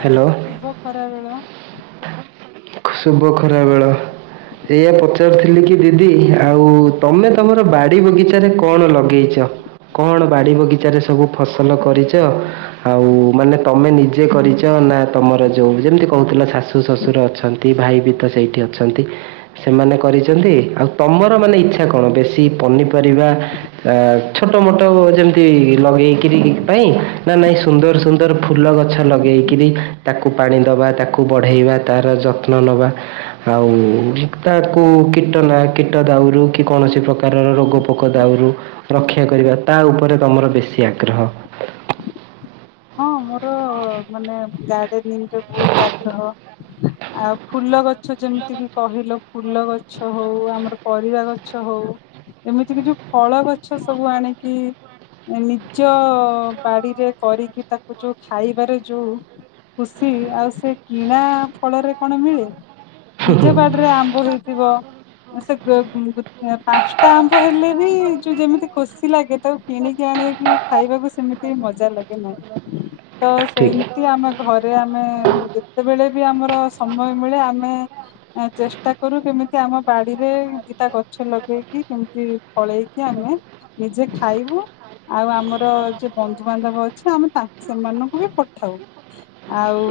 Hello. ଶୁଭ ଖରାବେଳ। ଶୁଭ ଖରାବେଳ। ଏଇଆ ପଚାରୁଥିଲି କି ଦିଦି ଆଉ ତମେ ତମର ବାଡ଼ି ବଗିଚାରେ କଣ ଲଗେଇଚ? କଣ ବାଡ଼ି ବଗିଚାରେ ସବୁ ଫସଲ କରିଚ। ଆଉ ମାନେ ତମେ ନିଜେ କରିଛ ନା ତମର ଯାଉ ଯେମିତି କହୁଥିଲା ଶାଶୁ ଶ୍ୱଶୁର ଅଛନ୍ତି। ଭାଇ ବି ତ ସେଇଠି ଅଛନ୍ତି। ସେମାନେ କରିଛନ୍ତି ଆଉ ତମର ମାନେ ଇଚ୍ଛା କଣ ବେଶୀ ପନିପରିବା। ଆ ଛୋଟ ମୋଟ ଯେମିତି ଲଗେଇକିରି ପାଇଁ ନା ନାଇଁ ସୁନ୍ଦର ସୁନ୍ ଦର ଫୁଲ ଗଛ ଲଗେଇକିରି ତାକୁ ପାଣି ଦେବା ତାକୁ ବଢ଼େଇବା ତାର ଯତ୍ନ ନବା। ଆଉ ତାକୁ କୀଟନା କୀଟ ଦାଉରୁ କି କୌଣସି ପ୍ରକାର ପ୍ରକାରର ରୋଗପୋକ ଦାଉରୁ ରକ୍ଷା କରିବା ତା ଉପରେ ତମର ବେଶୀ ଆଗ୍ରହ। ହଁ ମୋର ମାନେ ଗାର୍ଡେନିଂରେ ବହୁତ ଆଗ୍ରହ। ଆଉ ଫୁଲ ଗଛ ଯେମିତି କିି କହିଲ ଫୁଲ ଗଛ ହଉ ଆମର ପରିବା ଗଛ ହଉ। ଏମିତି କି ଯୋଉ ଫଳ ଗଛ ସବୁ ଆଣିକି ନିଜ ବାଡିରେ କରିକି ତାକୁ ଯୋଉ ଖାଇବାରେ ଯୋଉ ଖୁସି ଆଉ ସେ କିଣା ଫଳରେ କଣ ମିଳେ। ହୁଁ ହୁଁ ନିଜ ବାଡିରେ ଆମ୍ବ ହେଇଥିବ। ସେ ପାଞ୍ଚଟା ଆମ୍ବ ହେଲେ ବି ଯୋଉ ଯେମିତି ଖୁସି ଲାଗେ ତାକୁ କିଣିକି ଆଣିକିି ଖାଇବାକୁ ସେମିତି ମଜା ଲାଗେ ନାହିଁ। ତ ଠିକ୍ ସେମିତି ଆମେ ଘରେ ଆମେ ଯେତେବେଳେ ବି ଆମର ସମୟ ମିଳେ ଆମେ ଚେଷ୍ଟା କରୁ କେମିତି ଆମ ବାଡିରେ ଦିଟା ଗଛ ଲଗେଇକି କେମିତି ଫଳେଇକି ଆମେ ନିଜେ ଖାଇବୁ ଆଉ ଆମର ଯିଏ ବନ୍ଧୁବାନ୍ଧବ ଅଛି ଆମେ ତାଙ୍କୁ ସେମାନଙ୍କୁ ବି ପଠାଉ। ଆଉ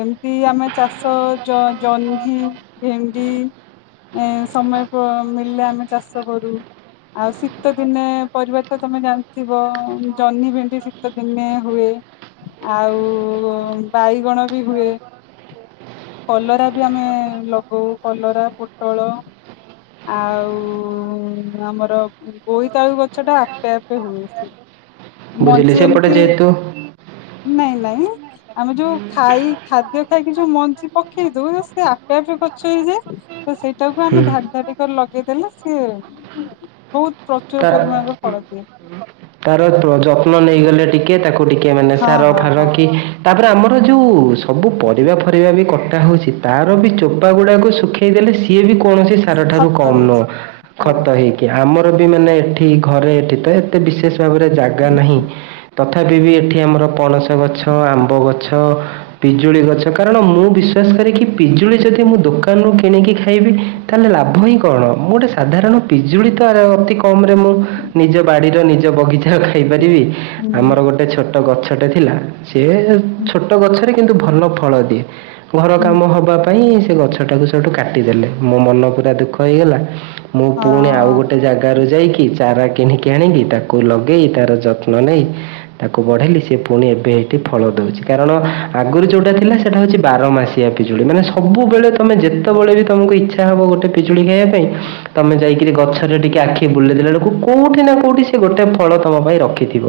ଏମିତି ଆମେ ଚାଷ ଜ ଜହ୍ନି। ଭେଣ୍ଡି ଏଁ ସମୟ ମଳିଲେ ଆମେ ଚାଷ କରୁ। ଆଉ ଶୀତ ଦିନେ ପରିବା ତ ତମେ ଜାଣିଥିବ ଜହ୍ନି ଭେଣ୍ଡି ଶୀତ ଦିନେ ହୁଏ। ଆଉ ବାଇଗଣ ବି ହୁଏ। କଲରା ବି ଆମେ ଲଗଉ କଲରା ପୋଟଳ। ଆଉ ଆମର ବୋଇତାଆଳୁ ଗଛ ଟା ଆପେ ଆପେ ହୁଏ। ବୁଝିଲି ମଞ୍ଜି ସେ ପଟେଛି ଏମିତି ଯେହେତୁ। ନାଇଁ ନାଇଁ। ଆମେ ଯୋଉ ଖାଇ ଖାଦ୍ୟ ଖାଇକି ଯୋଉ ମଞ୍ଜି ପକେଇ ଦଉ ସେ ଆପେ ଆପେ ଗଛ ହେଇଯାଏ। ତ ସେଇଟାକୁ ଆମେ ହୁଁ ଧାଡି ଧାଡି କରି ଲଗେଇଦେଲେ ସିଏ ବହୁତ ପ୍ର ତା ତାର ଯତ୍ନ ନେଇଗଲେ ଟିକେ ତାକୁ ଟିକେ ମାନେ ହଁ ସାର ହଁ ଫାର ହଁ କି ତାପରେ ଆମର ଯୋଉ ସବୁ ପରିବା ଫରିବା ବି କଟା ହଉଛି ତାର ବି ଚୋପା ଗୁଡ଼ାକୁ ଶୁଖି ଇଦେଲେ ସିଏ ବି କୌଣସି ସାର ଠାରୁ କମ ଖତ ନୁହଁ ହେଇଯିବ ହଁ। ଖତ ହେଇକି ଆମର ବି ମାନେ ଏଠି ଘରେ କେତେ। ଏତେ ବିଶେଷ ଭାବରେ ଜାଗା ନାହିଁ। ତଥାପି ବି ଏଠି ଆମର ପଣସ ଗଛ, ଆମ୍ବ ଗଛ ପିଜୁଳି ଗଛ କାରଣ ମୁଁ ବିଶ୍ଵାସ କରେକି ପିଜୁଳି ଯଦି ହୁଁ ମୁଁ ଦୋକାନରୁ କିଣିକି ଖା ଖାଇବି ତାହେଲେ ଲାଭ ହିଁ କଣ? ମୁଁ ଗୋଟେ ସାଧାରଣ ପିଜୁଳି ତ ଅତି କମ ରେ ମୁଁ ନିଜ ବାଡିର ନିଜ ବଗିଚା ଖାଇପାରିବି ହୁଁ ଆମର ଗୋଟେ ଛୋ ଛୋଟ ଗଛଟେ ଥିଲା ସେ ହୁଁ ଛୋଟ ଗଛରେ କିନ୍ତୁ ଭଲ ଫଳ ଦିଏ। ଘର ହୁଁ କାମ ହବା ପାଇଁ ସେ ଗଛ ଟାକୁ ସେଠୁ କାଟି ଦେଲେ ମୋ ମନ ପୁରା ଦୁଃଖ ହେଇଗଲା। ମୁଁ ହଁ ପୁଣି ଆଉ ଗୋଟେ ଜାଗା ଗାରୁ ଯାଇକି ଚାରା କିଣିକି ଆଣିକି ତାକୁ ଲଗେଇ ତାର ଯତ୍ନ ନେଇ। ତାକୁ ବଢେଇଲି ସେ ପୁଣି ଏବେ ଏଇଠି ଫଳ ଦଉଛି କାରଣ ଆଗରୁ ଯୋଉଟା ଥିଲା ସେଟା ହଉଛି ବାର ମାସି। ପିଜୁଳି ମାନେ ସବୁବେଳେ ତମେ ଯେତେବେଳେ ବି ତମକୁ ଇଚ୍ଛା ହେବ ଗୋଟେ ପିଜୁଳି ଖାଇବା ପାଇଁ। ତମେ ଯାଇକିରି ଗଛଟରେ ଟିକେ ଆଖି ବୁଲେଇଦେଲା ବେଳକୁ କୋଉଠି ନା କୋଉଠି ସେ ଗୋଟେ ଫଳ ତମ ପାଇଁ ରଖିଥିବ।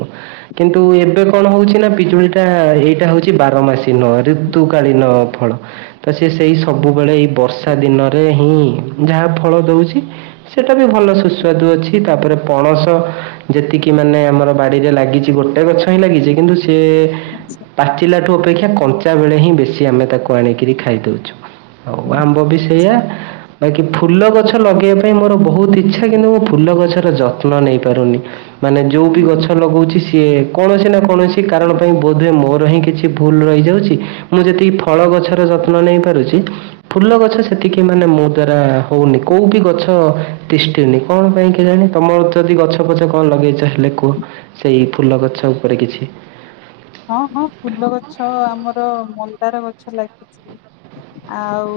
କିନ୍ତୁ ଏବେ କଣ ହଉଛି ନା ପିଜୁଳି ଟା ଏଇଟା ହେଉଛି ବାରମାସି ନୁହ ଋତୁକାଳୀନ ଫଳ। ତ ସିଏ ସେଇ ସବୁବେଳେ ଏଇ ବର୍ଷା ଦିନରେ ହିଁ ଯାହା ଫଳ ଦଉଚି। ସେଟା ବି ଭଲ ସୁସ୍ୱାଦୁ ତାପରେ ପରଷ୍ପର ଯେତିକି ମାନେ ଆମର ବାରିରେ ଲାଗିଚି ଗୋଟେ ଗଛ ହିଁ ଲାଗିଚି କିନ୍ତୁ ସିଏ ଆଚ୍ଛା ପାଚିଲା ଅପେକ୍ଷା କଞ୍ଚା ବେଳେ ହିଁ ଆମେ ତାକୁ ଆଣିକିରୀ ଖାଇ ଦୋଉଚୁ। ମୁଁ ବି ସେଇଆ ଆଚ୍ଛା ବାକି ଫୁଲ ଗଛ ଲଗେଇବା ପାଇଁ ମୋର ବୋହୁତ ଇଚ୍ଛା। କିନ୍ତୁ ମୁଁ ଫୁଲ ଗଛର ଯତ୍ନ ନେଇ ପାରୁନି। ମାନେ ଯୋଉ ବିି ଗଛ ଲଗଉଚି ସିଏ କୌଣସି ନା କୌଣସି କାରଣ ପାଇଁ ବୋଧହୁଏ ମୋର ହିଁ କିଛି ଭୁଲ ରହିଯାଉଚି। ମୁଁ ଯେତିକି ଫଳ ଗଛର ଯତ୍ନ ନେଇପାରୁଚି। ଫୁଲ ଗଛ ସେତିକି ମାନେ ମୋ ଦ୍ଵାରା ହୋଉନି। କୋଉ ବି ଗଛ ତିଷ୍ଠି ନିଜ କଣ ପାଇଁ କି କେଜାଣି ତମର ଯଦି ଗଛ ପଛ କଣ ଲଗେଇଚ ହେଲେ କୁହ? ସେଇ ଫୁଲ ଗଛ ଉପରେ କିଛି ହଁ ହଁ ଫୁଲ ଗଛ ଆମର ମନ୍ଦାର ଗଛ ଲାଗିଚି। ଆଉ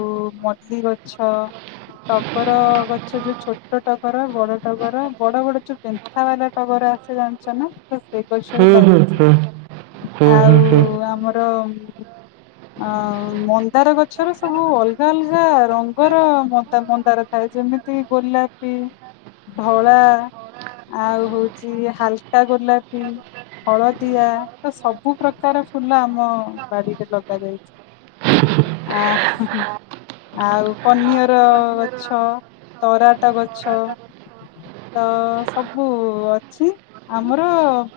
ମଲ୍ଲି ଗଛ। ଟକର ଗଛ ଯୋଉ ଛୋଟ ଟଗର, ବଡ ଟକର ବଡ ବଡ ଯୋଉ ପେ ପେନ୍ଥା ବାଲା ଟଗର ଆସେ ଜାଣିଚ ନା ସେଇ ଗଛ ବି ହୁଁ ହୁଁ ଲାଗିଚି। ହୁଁ ହୁଁ ଆଉ ଆମର ହଁ। ଆଉ ମନ୍ଦାର ଗଛର ସବୁ ଅଲଗା ଅଲଗା ରଙ୍ଗର ମନ୍ଦାର ଥାଏ ଯେମିତି ଗୋଲାପୀ, ଧଳା ଆଉ ହୋଉଚି ହାଲକା ଗୋଲାପୀ ହଳଦିଆ ତ ସବୁ ପ୍ରକାର ଫୁଲ ଆମ ବାରିରେ ଲଗା ଆ ଆଉ କନିଅର ଗଛ ଟରାଟ ଗଛ ତ ସବୁ ଅଛି। ଆମର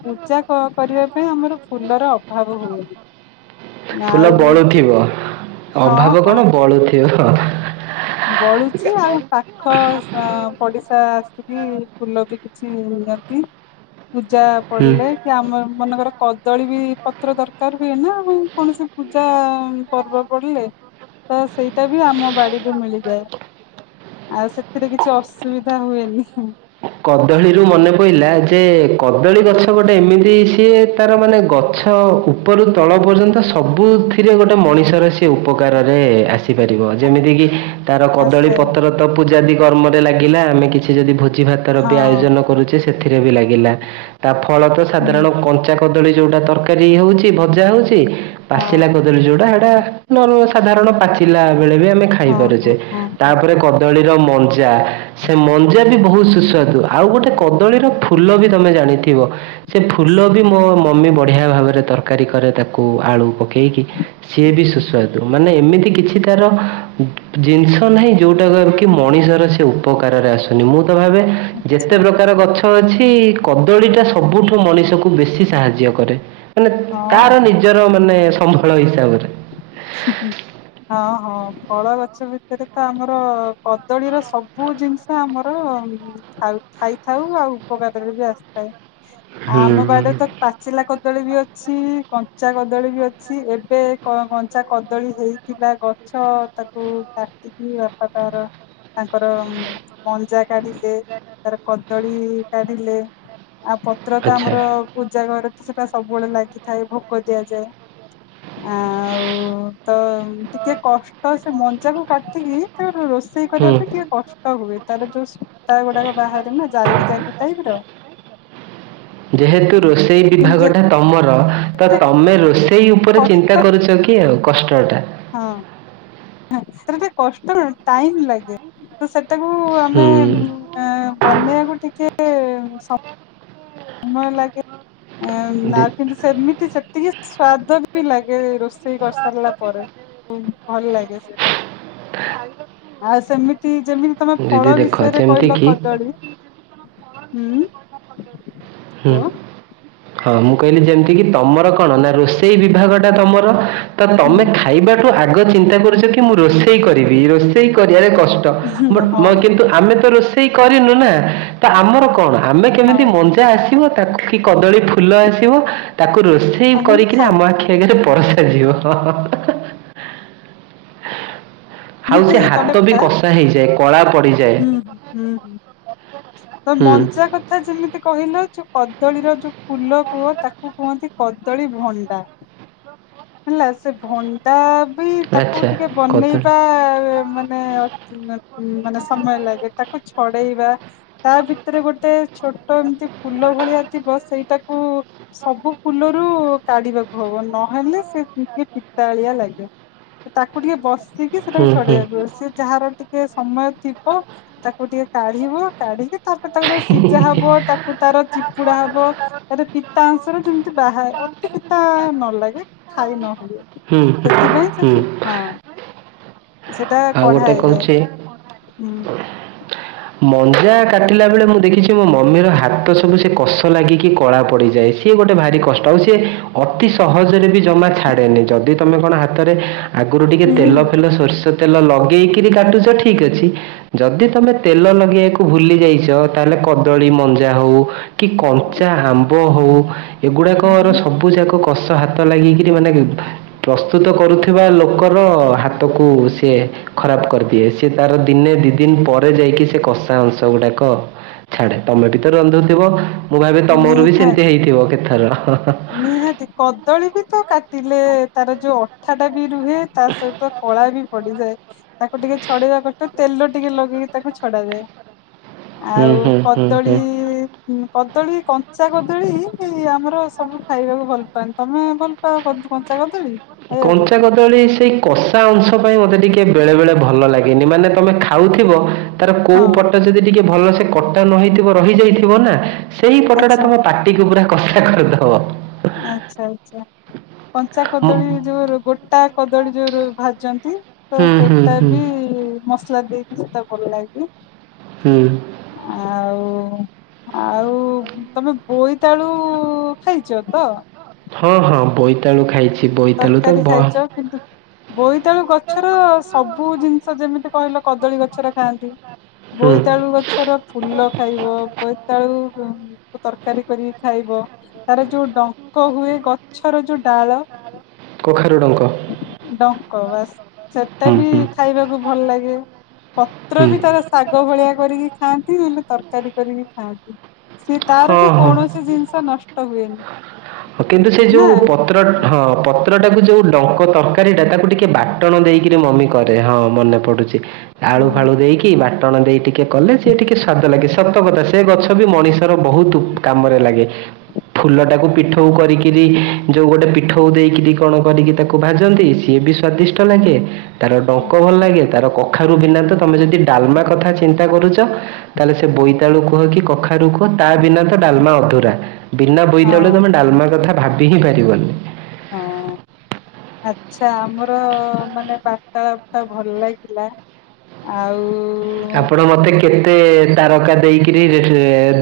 ପୂଜା କ କରିବା ପାଇଁ ଆମର ଫୁଲର ଅଭାବ ହୁଏନି। ଫୁଲ ଆଉ ହଁ ବଳୁଥିବ ଅଭାବ କଣ ବଳୁଥିବ। ବଳୁଚି ଆଉ ପାଖ ପଡିଶା କିଛି ଫୁଲ ବି କିଛି ନିଅନ୍ତି ପୂଜା ହୁଁ ପଡିଲେ କି ଆମ ମନେକର କଦଳୀ ବି ପତ୍ର ଦରକାର ହୁଏ ନା କୌଣସି ପୂଜା ପର୍ବ ବୁଲିଲେ ତ ସେଇଟା ବି ଆମ ବାଡି ମିଳିଯାଏ ଆଉ ସେଥିରେ କିଛି ଅସୁବିଧା ହୁଏନି। କଦଳୀରୁ ଆ ମନେ ପଇଲା ଯେ କଦଳୀ ଗଛ ଗୋଟେ ଏମିତି ସିଏ ତାର ମାନେ ଗଛ ଗଛ ଉପରୁ ତଳ ପର୍ଯ୍ୟନ୍ତ ସବୁଥିରେ ଗୋଟେ ମଣିଷର ସେ ଉପକାରରେ ଆସିପାରିବ ଯେମିତି କିି? ତାର କଦଳୀ ଆସେ ପତ୍ର ତ ପୂଜାଦି କର୍ମରେ ଲାଗିଲା ଆମେ କିଛି ଯଦି ଭୋଜି ଭାତ ତାର ହଁ ବି ଆୟୋଜନ କରୁଚେ ସେଥିରେ ବି ଲାଗିଲା ତା ଫଳ ତ ହୁଁ ସାଧାରଣ କଞ୍ଚା କଦଳୀ ଯୋଉଟା ତରକାରୀ ହୋଉଚି ଭଜା ହୋଉଚି ହଁ ପାଚିଲା କ ଯୋଉଟା ହେଟା ନର ସାଧାରଣ ପାଚିଲା ବେଳେ ବି ଆମେ ଖାଇ ହଁ ପାରୁଚେ ହଁ ହଁ ହଁ ତାପରେ କଦଳୀ ର ମଞ୍ଜା ସେ ମଞ୍ଜା ବି ବୋହୁତ ସୁସ୍ ଶୁଣନ୍ତୁ ଆଉ ଗୋଟେ କଦଳୀର ଫୁଲ ବି ତମେ ଜାଣିଥିବ ସେ ଫୁଲ ବି ମୋ ମମି ବଢ଼ିଆ ଭାବରେ ତରକାରୀ କରେ ତାକୁ ଆଳୁ ପକାଇକି ସିଏ ବି ସୁସ୍ୱାଦୁ। ମାନେ ଏମିତି କିଛି ତାର ଜିନିଷ ନାହିଁ ଯୋଉଟା କି ମଣିଷର ସେ ଉପକାରରେ ଆସୁନି ମୁଁ ତ ଭାବେ ଆଚ୍ଛା ଯେତେ ପ୍ରକାର ଗଛ ଅଛି କଦଳୀ ଟା ସବୁଠୁ ମଣିଷକୁ ବେଶୀ ସାହାଯ୍ୟ କରେ। ମାନେ ତାର ହଁ ନିଜର ମାନେ ସମ୍ବଳ ହିସାବରେ। ହୁ ହୁଁ ହଁ ହଁ ଫଳ ଗଛ ଭିତରେ ତ ଆମର କଦଳୀର ସବୁ ଜିନି ଆମର ଖାଉ ଖାଇଥାଉ ଆଉ ଉପକାରରେ ବି ଆସିଥାଏ। ଆ ହୁଁ ଆମ ହୁଁ ପାଖ ରେ ତ ପାଚିଲା କଦଳୀ ବି ଅଛି କଞ୍ଚା କଦଳୀ ବି ଅଛି ଏବେ କ ତା କଦଳୀ ହେଇଥିଲା ଗଛ ତାକୁ କାଟିକି ବାପା ତାର ତାଙ୍କର ମଞ୍ଜା କାଢିବେ, ତାର କଦଳୀ ହୁ କାଢିଲେ ଆଉ ପତ୍ର ତ ଆଚ୍ଛା। ଆମର ପୂଜା ଘରେ ତ ସେଟା ସବୁବେଳେ ଲାଗିଥାଏ ଭୋକ ଦିଆଯାଏ ଆଉ ହ ତ ଟିକେ କଷ୍ଟ ସେ ମଞ୍ଜା କୁ କାଟିକି ଟିକେ ରୋଷେଇ କରିବା ହୁଁ। ଟିକେ କଷ୍ଟ ହୁଏ, ତାର ଯୋଉ ସୂତା ଗୁଡାକ ବାହାରେ ନା ଜାଲବି ଜାଲବି ଟାଇପ ର ଯେହେତୁ ରୋଷେଇ କିନ୍ତୁ ବିଭାଗ ଟା ତମର, ତ ଏତେ ତମେ ରୋଷେଇ ସେଇ ଉପରେ ଚିନ୍ତା କଷ୍ଟ କରୁଛ କି ଆଉ କଷ୍ଟଟା? ହଁ ସେଟା ଟିକେ କଷ୍ଟ ନୁହେଁ, ଟାଇମ ଲାଗେ। ତ ସେଟାକୁ ହୁଁ। ଆମେ ଆ ବନେଇବାକୁ ଟିକେ ସମୟ ଲାଗେ ଉଁ ଦେ ଆଉ କିନ୍ତୁ ସେମିତି ସେତିକି ସ୍ଵାଦ ବି ଲାଗେ, ରୋଷେଇ କରିସାରିଲା ପରେ। ଭଲ ଲାଗେ ସେଟା ଆଉ ସେମିତି ଯେମିତି ତମେ ଦିଦି ଫଳ ଦେଖ ବିଷୟରେ ଯେମିତି କହିଲ କି କଦଳୀ ହୁ? ହୁଁ ହଁ ମୁଁ କହିଲି ଯେମିତି କିି ତମର କଣ ନା, ରୋଷେଇ ବିଭାଗ ଟା ତମର? ତ ହୁଁ ତମେ ଖାଇବାଠୁ ଆଗ ଚିନ୍ତା କରୁଛ କି ମୁଁ ରୋଷେଇ କରିବି, ରୋଷେଇ କରିବାରେ କଷ୍ଟ ହୁଁ ହଉ କିନ୍ତୁ ଆମେ ତ ରୋଷେଇ କରିନୁ ନା, ତ ଆମର କଣ ଆମେ କେମିତି ହଉ ମଞ୍ଚ ଆସିବ ତାକୁ କି କଦଳୀ ଫୁଲ ଆସିବ ତାକୁ ରୋଷେଇ ଏମିତି କରିକିରି ଆମ ଖାଇବ ଆଖି ସେ ଘରେ ପରସା ଯିବ। ଆଉ ଏମିତି ସେ ତମେ ହାତ ବି କଥା କଷ୍ଟ ପଚା ହେଇଯାଏ, କଳା ପଡିଯାଏ, ହୁଁ ହୁଁ ହୁଁ ତ ହୁଁ। ମଞ୍ଜା କଥା ଯେମିତି କହିଲ ଯୋଉ କଦଳୀର ଯୋଉ ଫୁଲ କୁହ ତାକୁ କୁହନ୍ତି କଦଳୀ ଭଣ୍ଡା। ହେଲା ସେ ଭଣ୍ଡା ବି ତାକୁ ଟିକେ ବନେଇବା ମାନେ ମାନେ ସମୟ ଲାଗେ, ତାକୁ ଛଡେଇବା ତା ଭିତରେ ଗୋଟେ ଛୋଟ ଏମିତି ଫୁଲ ଭଳିଆ ଥିବ ସେଇଠା? ତାକୁ ସବୁ ଫୁଲରୁ କାଢିବାକୁ ହବ, ନହେଲେ ସେ ଟିକେ ତାଳିଆ ଲାଗେ, ତାକୁ ଟିକେ ବସିକି ସେଟାକୁ ଛଡେଇବାକୁ ସେ ଯାହାର ଟିକେ ଟିକେ ସମୟ ଥିବ, ତାକୁ ଟିକେ କାଢିବ, କାଢିକି ତାପରେ ତାକୁ ସିଝା ହବ, ତାକୁ ତାର ଚିପୁଡା ହବ। ତାର ପିତା ଅଂଶରା ଯେମିତି ବାହାରେ ଅତି ପିତା ନଲାଗେ ଖାଇ ନ ହୁଏ, ହୁଁ ସେଥିପାଇ ହୁଁ ତାକୁ ହ। ସେଟା ଆଉ କଢା ଗୋଟେ ହେଇଯାଏ, କହୁଛି ହୁଁ ମଞ୍ଜା କାଟିଲା ବେଳେ ମୁଁ ଦେଖିଛି ମୋ ମମିର ହାତ ସବୁ ସେ କଷ ଲାଗିକି କଳା ପଡିଯାଇଛି। ସିଏ ଗୋଟେ ଭାରି କଷ୍ଟ ଆଉ ସିଏ ଅତି ସହଜରେ ବି ଜମା ଛାଡ଼େନି, ଯଦି ତମେ କଣ ହାତରେ ଆଗରୁ ଟିକେ ହୁଁ। ତେଲ ଫେଲ ସୋରିଷ ତେଲ ଲଗେଇକିରି କାଟୁଛ ଠିକ ଅଛି, ଯଦି ତମେ ତେଲ ଲଗାଇବାକୁ ଭୁଲି ଯାଇଛ, ତାହେଲେ କଦଳୀ ମଞ୍ଜା ହେଉ କି କଞ୍ଚା ହମ୍ ହଉ ଏଗୁଡାକର ହୁଁ ସବୁ ଯାକ କଷ ହାତ ଲାଗିକିରି ମାନେ ପ୍ରସ୍ତୁତ କରୁଥିବା ଲୋକର ହାତକୁ ସେ ଖରାପ କରିଦିଏ ସେ ତାର ଦିନେ ଦି ଦିନ ପରେ ଯାଇକି ସେ କଷା ଅଂଶ ଗୁଡାକ ଛାଡେ, ତମେ ବି ତ ରାନ୍ଧୁଥିବ। ମୁଁ ଭାବିବି ତମରୁ ବି ସେମିତି ନିହାତି ହେଇଥିବ କେଥର। ନିହାତି କଦଳୀ ବି ତ କାଟିଲେ ତାର ଯୋଉ ମିଠା ଟା ବି ରୁହେ, ତା ସହିତ କଳା ବି ପଡିଯାଏ ତାକୁ ଟିକେ ଛଡେଇବା କଷ୍ଟ ତେଲ ଟିକେ ଲଗେଇକି ତାକୁ ଛଡାଯାଏ। ହୁଁ ଆଉ ହୁଁ ହୁଁ ହୁଁ କଦଳୀ କଦଳୀ କଞ୍ଚା କଦଳୀ ଆମର ସବୁ ଖାଇବାକୁ ଭଲ ପାଆନ୍ତି, ତମେ ଭଲ ତମର କଣ କଞ୍ଚା କଦଳି? କଞ୍ଚା ସେଇ କଷା ଅଂଶ ପାଇଁ ମୋତେ ଟିକେ ବେଳେବେଳେ ଭଲ ଲାଗେନି, ମାନେ ତମେ ଖାଉଥିବ ତାର କୋଉ ହଁ ପଟ ଯଦି ଟିକେ ଭଲ ସେ କଟା ନ ହେଇଥିବ ରହିଯାଇଥିବ ନା ସେଇ ପଟ ଟା ଆଚ୍ଛା ତମ ପାଟିକୁୁ ପୁରା କଷା କରିଦବ। ଆଛା, ଆଛା, କଞ୍ଚା କଦଳୀ ମୁଁ- ଯୋଉ ଗୋଟେ ଟ କଦଳୀ ଯୋଉ ଭାଜନ୍ତି ତ ହୁଁ ହୁଁ ସେଇଟା ହୁଁ ବି ଯୋଉ ମସଲା ଦେଇକି ସେଇଟା ଭଲ ଲାଗେ। ହୁଁ। ଆଉ ଆଉ ତମେ ବୋଇତାଳୁ ଖାଇ ସେୟା ତ ହଁ ହଁ ବୋଇତାଳୁ ଖାଇଛି ବୋଇତାଳୁ ତ ତରକାରୀ ବ ଖାଇଛ କିନ୍ତୁ ବୋଇତାଳୁ ଗଛର ସବୁ ଜିନିଷ ଯେମିତି କହିଲ କଦଳୀ ଗଛର ଖାଆନ୍ତି। ହୁଁ ବୋଇତାଳୁ ଗଛର ଫୁଲ ଖାଇବ ବୋଇତାଳୁ ଉ ତରକାରୀ କରି ଖାଇବ। ତାର ଯୋଉ ଡଙ୍କ ହୁଏ ଗଛର ଯୋଉ ଡାଳ କଖାରୁ ଡଙ୍କ ଡଙ୍କ ବାସ ସେଟା ହୁଁ ହୁଁ ବି ଖାଇବାକୁ ଭଲ ଲାଗେ ପତ୍ର ହୁଁ ବି ତାର ଶାଗ ଭଳିଆ କରିକି ଖାଆନ୍ତି ନହେଲେ ତରକାରୀ କରିକି ଖାଆନ୍ତି। ସେ ତାର ହଁ ବି ହଁ ହଁ, କୌଣସି ଜିନିଷ ନଷ୍ଟ ହୁଏନି। କିନ୍ତୁ ସେ ନା। ଯୋଉ ପତ୍ର ହଁ ପତ୍ରଟାକୁ ଯୋଉ ଡଙ୍କ ତରକାରୀ ଟା ତାକୁ ଟିକେ ବାଟଣ ଦେଇକିରି ମମି କରେ ହଁ ମନେ ପଡୁଛି ଆଳୁ ହୁଁ ଫାଳୁ ଦେଇକି ବାଟଣ ଦେଇ ଟିକେ କଲେ ଯିଏ ଟିକେ ସ୍ଵାଦ ଲାଗେ। ସତକଥା ସେ ଗଛ ବି ମଣିଷ ବହୁତ କାମରେ ଲାଗେ ଫୁଲଟାକୁ ପି ପିଠଉ କରିକିରି ଯୋଉ ଗୋଟେ ପିଠଉ ଦେଇକିରି କଣ କରିକି ତାକୁ ଭାଜନ୍ତି ସିଏ ବି ସ୍ଵାଦିଷ୍ଟ ଲାଗେ। ତାର ଡଙ୍କ ଭଲ ଆଚ୍ଛା ଲାଗେ ତାର କଖାରୁ ବିନା ତ ତମେ ଯଦି ଡାଲମା କଥା ଚିନ୍ତା କରୁଛ ତାହେଲେ ସେ ବୋଇତାଳୁ କୁହ କି କଖାରୁ କୁହ ତା ବିନା ଡାଲମା ଅଧୁରା ବିନା ବୋଇତାଳୁରେ ହଁ ତମେ ଡାଲମା କଥା ଭାବି ହିଁ ପାରିବାନି। ହଁ। ଆଚ୍ଛା ଆମର ମାନେ ବାର୍ତାଳାପ ଟା ଭଲ ଲାଗିଲା। ଆଉ ଆପଣ ମୋତେ କେତେ ମତେ ତାରକା ଦେଇକିରି ଇ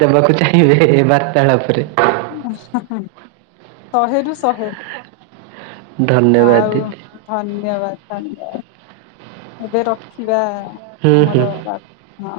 ଦେବାକୁ ଚାହିଁବେ ବାର୍ତାଳାପରେ। [unintelligible] ଶହେରୁୁ ଶହେ। ଧନ୍ୟବାଦ ଆଉ ଦିଦି ଧନ୍ୟବାଦ ଧନ୍ୟବାଦ ଏବେ ରଖିବା ହୁଁ ଆମର ହୁଁ ବା ହଁ।